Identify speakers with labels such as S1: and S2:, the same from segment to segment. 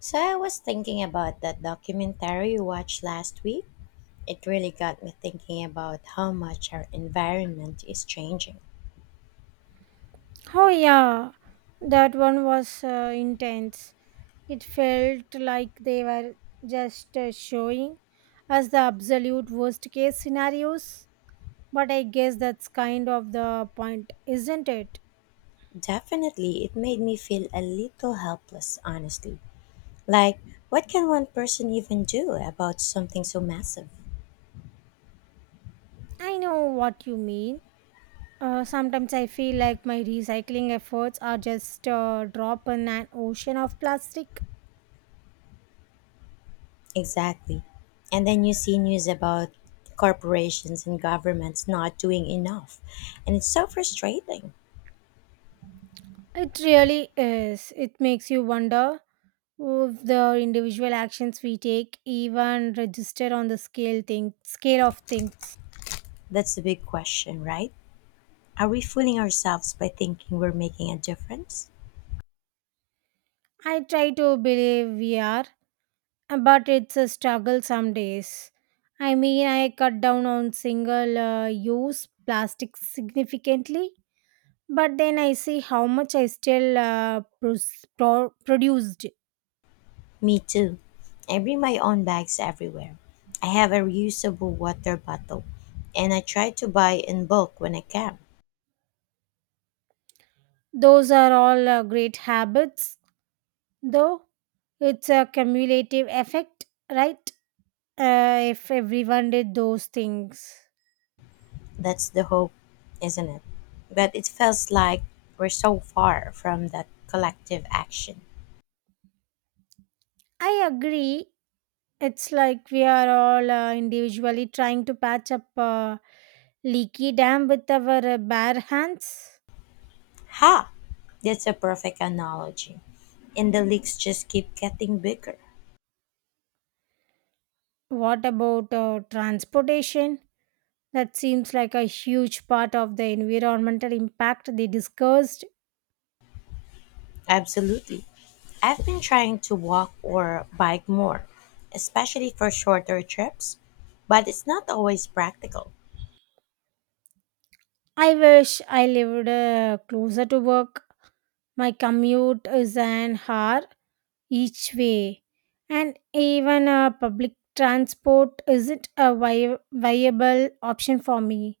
S1: So I was thinking about that documentary you watched last week. It really got me thinking about how much our environment is changing.
S2: Oh, yeah, that one was intense. It felt like they were just showing us the absolute worst case scenarios. But I guess that's kind of the point, isn't it?
S1: Definitely, it made me feel a little helpless, honestly. Like, what can one person even do about something so massive?
S2: I know what you mean. Sometimes I feel like my recycling efforts are just a drop in an ocean of plastic.
S1: Exactly. And then you see news about corporations and governments not doing enough. And it's so frustrating.
S2: It really is. It makes you wonder of the individual actions we take even register on the scale of things.
S1: That's the big question, right? Are we fooling ourselves by thinking we're making a difference?
S2: I try to believe we are, but it's a struggle some days. I mean, I cut down on single use plastic significantly, but then I see how much I still produced.
S1: Me too. I bring my own bags everywhere. I have a reusable water bottle and I try to buy in bulk when I can.
S2: Those are all great habits, though. It's a cumulative effect, right? If everyone did those things.
S1: That's the hope, isn't it? But it feels like we're so far from that collective action.
S2: I agree. It's like we are all individually trying to patch up a leaky dam with our bare hands.
S1: Ha! That's a perfect analogy. And the leaks just keep getting bigger.
S2: What about transportation? That seems like a huge part of the environmental impact they discussed.
S1: Absolutely. I've been trying to walk or bike more, especially for shorter trips, but it's not always practical.
S2: I wish I lived closer to work. My commute is an hour each way, and even public transport isn't a viable option for me.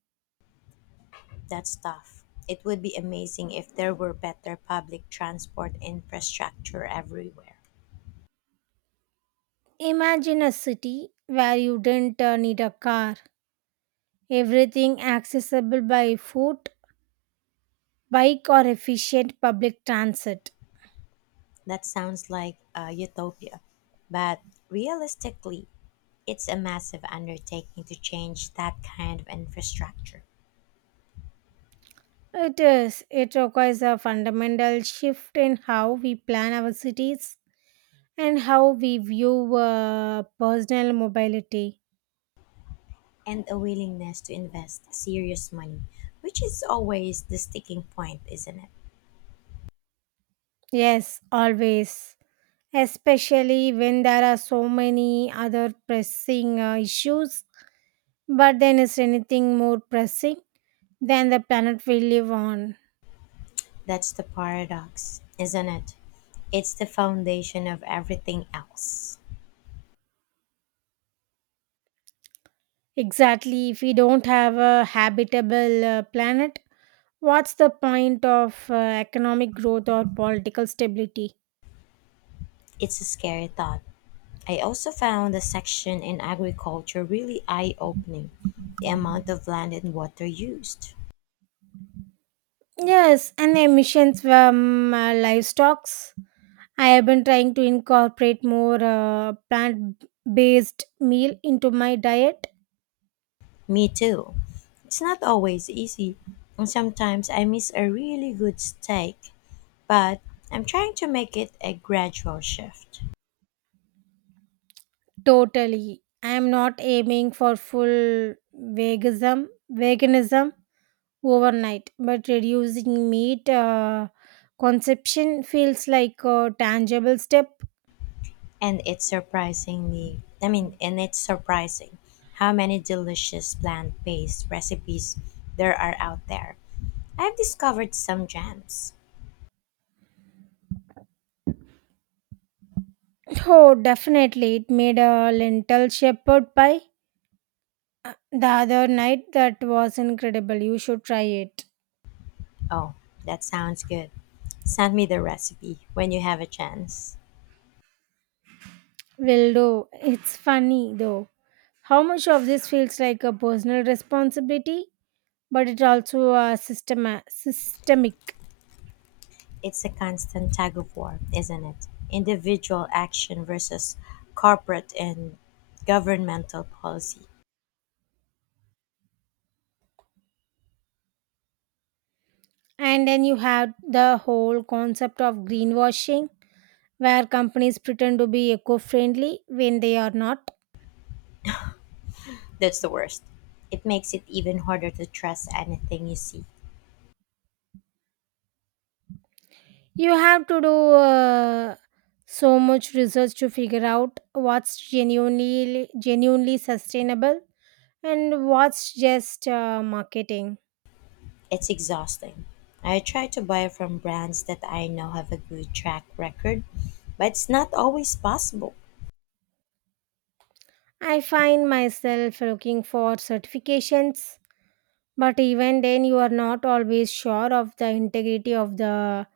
S1: That's tough. It would be amazing if there were better public transport infrastructure everywhere.
S2: Imagine a city where you didn't need a car, everything accessible by foot, bike, or efficient public transit.
S1: That sounds like a utopia. But realistically, it's a massive undertaking to change that kind of infrastructure
S2: It is. It requires a fundamental shift in how we plan our cities and how we view personal mobility.
S1: and a willingness to invest serious money, which is always the sticking point, isn't it?
S2: Yes, always. Especially when there are so many other pressing issues. But then, is anything more pressing than the planet we live on?
S1: That's the paradox, isn't it? It's the foundation of everything else.
S2: Exactly. If we don't have a habitable planet, what's the point of economic growth or political stability?
S1: It's a scary thought. I also found the section in agriculture really eye opening, the amount of land and water used.
S2: Yes, and emissions from livestock. I have been trying to incorporate more plant based meal into my diet.
S1: Me too. It's not always easy, and sometimes I miss a really good steak, but I'm trying to make it a gradual shift.
S2: Totally. I am not aiming for full veganism overnight, but reducing meat consumption feels like a tangible step.
S1: And it's surprising how many delicious plant based recipes there are out there. I've discovered some gems.
S2: Oh, definitely. It made a lentil shepherd pie the other night that was incredible. You should try it.
S1: Oh, that sounds good. Send me the recipe when you have a chance.
S2: Will do. It's funny though. How much of this feels like a personal responsibility, but it also a systemic.
S1: It's a constant tug of war, isn't it? Individual action versus corporate and governmental policy.
S2: And then you have the whole concept of greenwashing, where companies pretend to be eco-friendly when they are not.
S1: That's the worst. It makes it even harder to trust anything you see.
S2: You have to do so much research to figure out what's genuinely sustainable and what's just marketing.
S1: It's exhausting. I try to buy from brands that I know have a good track record, but it's not always possible.
S2: I find myself looking for certifications, but even then you are not always sure of the integrity of the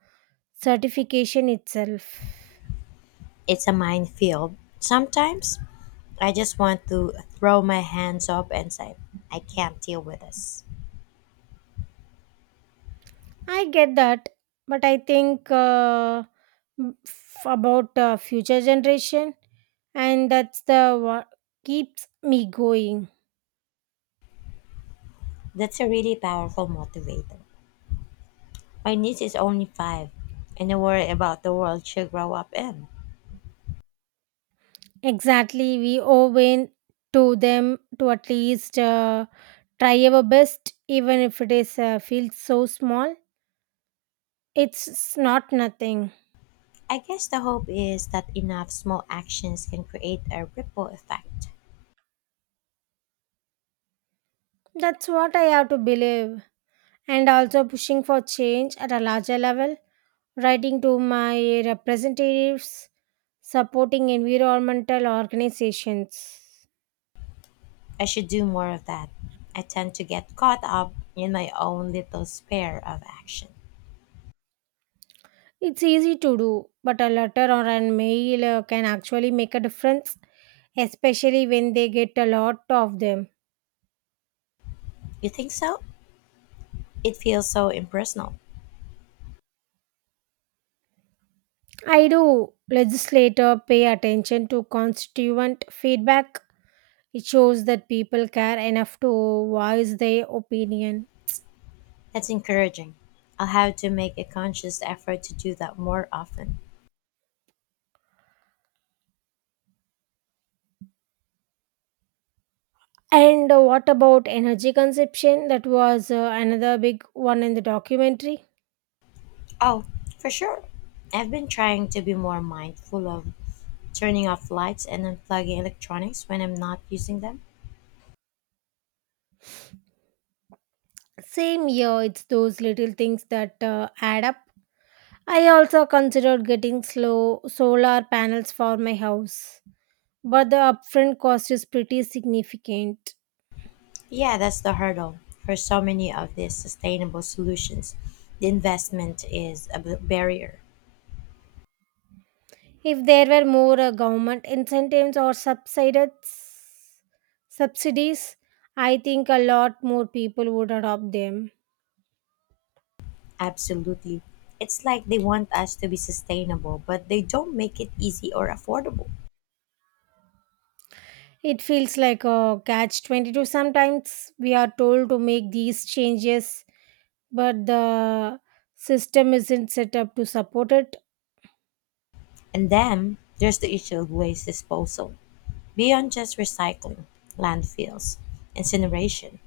S2: certification itself.
S1: It's a minefield. Sometimes I just want to throw my hands up and say, I can't deal with this.
S2: I get that, but I think about future generation, and that's the what keeps me going.
S1: That's a really powerful motivator. My niece is only five, and I worry about the world she'll grow up in.
S2: Exactly, we owe in to them to at least try our best, even if it is feels so small. It's not nothing.
S1: I guess the hope is that enough small actions can create a ripple effect.
S2: That's what I have to believe, and also pushing for change at a larger level, writing to my representatives, supporting environmental organizations.
S1: I should do more of that. I tend to get caught up in my own little sphere of action.
S2: It's easy to do, but a letter or a mail can actually make a difference, especially when they get a lot of them.
S1: You think so? It feels so impersonal.
S2: I do legislator pay attention to constituent feedback. It shows that people care enough to voice their opinion.
S1: That's encouraging. I'll have to make a conscious effort to do that more often.
S2: And what about energy consumption? That was another big one in the documentary.
S1: Oh, for sure. I've been trying to be more mindful of turning off lights and unplugging electronics when I'm not using them.
S2: Same year, it's those little things that add up. I also considered getting slow solar panels for my house, but the upfront cost is pretty significant.
S1: Yeah, that's the hurdle for so many of these sustainable solutions. The investment is a barrier.
S2: If there were more government incentives or subsided subsidies, I think a lot more people would adopt them.
S1: Absolutely. It's like they want us to be sustainable, but they don't make it easy or affordable.
S2: It feels like a catch 22. Sometimes we are told to make these changes, but the system isn't set up to support it.
S1: And then there's the issue of waste disposal. Beyond just recycling, landfills, incineration,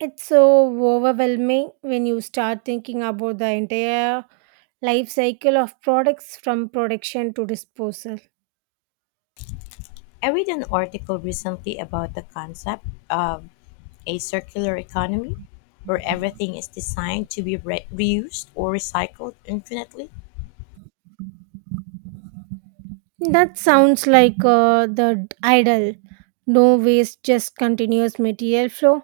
S2: It's so overwhelming when you start thinking about the entire life cycle of products from production to disposal.
S1: I read an article recently about the concept of a circular economy where everything is designed to be reused or recycled infinitely.
S2: That sounds like the idle no waste, just continuous material flow.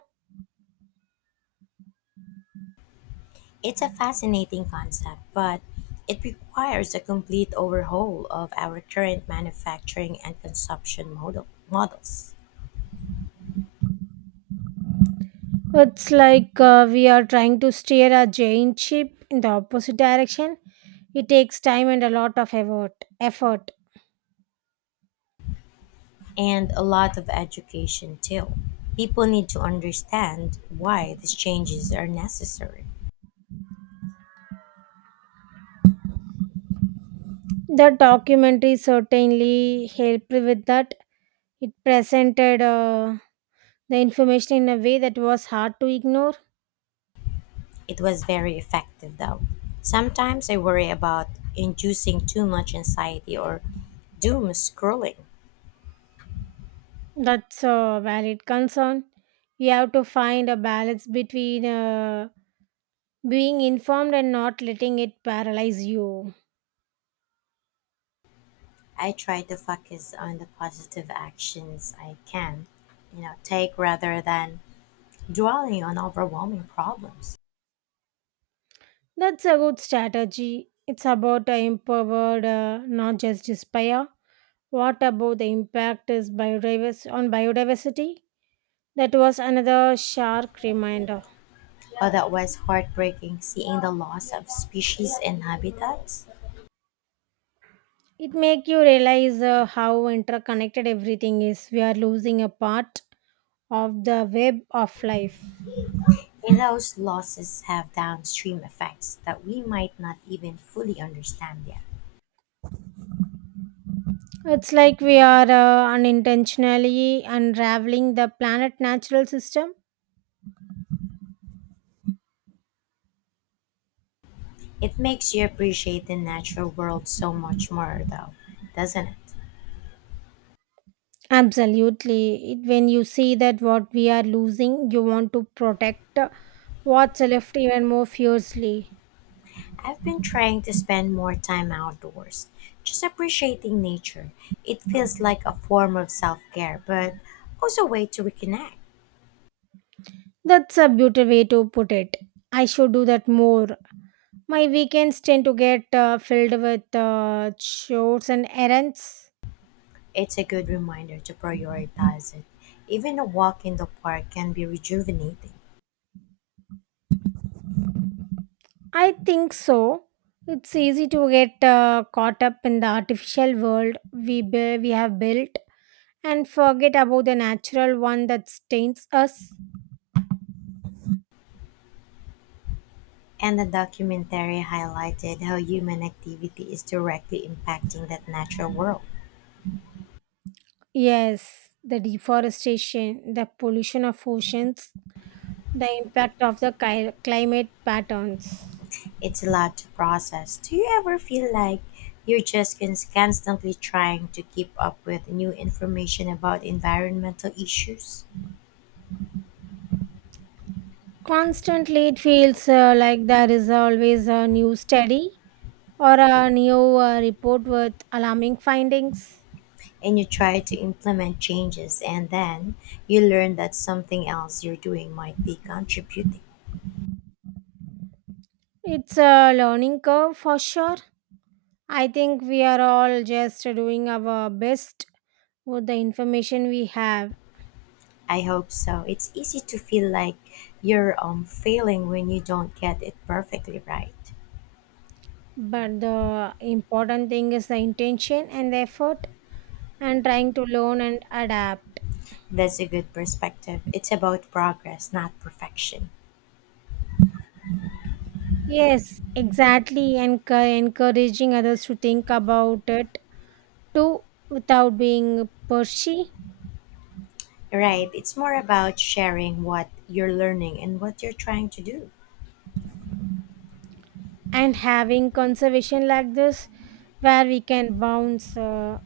S1: It's a fascinating concept, but it requires a complete overhaul of our current manufacturing and consumption models.
S2: It's like we are trying to steer a giant ship in the opposite direction. It takes time and a lot of effort. Effort.
S1: And a lot of education too. People need to understand why these changes are necessary.
S2: The documentary certainly helped with that. It presented the information in a way that was hard to ignore.
S1: It was very effective though. Sometimes I worry about inducing too much anxiety or doom scrolling.
S2: That's a valid concern. We have to find a balance between being informed and not letting it paralyze you.
S1: I try to focus on the positive actions I can, you know, take rather than dwelling on overwhelming problems.
S2: That's a good strategy. It's about empowered, not just despair. What about the impact is biodiversity on biodiversity? That was another shark reminder.
S1: Oh, that was heartbreaking seeing the loss of species and habitats.
S2: It make you realize how interconnected everything is. We are losing a part of the web of life.
S1: And those losses have downstream effects that we might not even fully understand yet.
S2: It's like we are unintentionally unraveling the planet natural system.
S1: It makes you appreciate the natural world so much more, though, doesn't it?
S2: Absolutely. It, when you see that what we are losing, you want to protect what's left even more fiercely.
S1: I've been trying to spend more time outdoors, just appreciating nature. It feels like a form of self care, but also a way to reconnect.
S2: That's a beautiful way to put it. I should do that more. My weekends tend to get filled with chores and errands.
S1: It's a good reminder to prioritize it. Even a walk in the park can be rejuvenating.
S2: I think so. It's easy to get caught up in the artificial world we have built and forget about the natural one that stains us.
S1: And the documentary highlighted how human activity is directly impacting that natural world.
S2: Yes, the deforestation, the pollution of oceans, the impact of the climate patterns.
S1: It's a lot to process. Do you ever feel like you're just constantly trying to keep up with new information about environmental issues?
S2: Constantly, it feels like there is always a new study or a new report with alarming findings.
S1: And you try to implement changes, and then you learn that something else you're doing might be contributing.
S2: It's a learning curve for sure. I think we are all just doing our best with the information we have,
S1: I hope so. It's easy to feel like you're failing when you don't get it perfectly right.
S2: but the important thing is the intention and the effort and trying to learn and adapt.
S1: That's a good perspective. It's about progress, not perfection.
S2: Yes, exactly. And encouraging others to think about it too without being pushy,
S1: Right. It's more about sharing what you're learning and what you're trying to do.
S2: and having conservation like this where we can bounce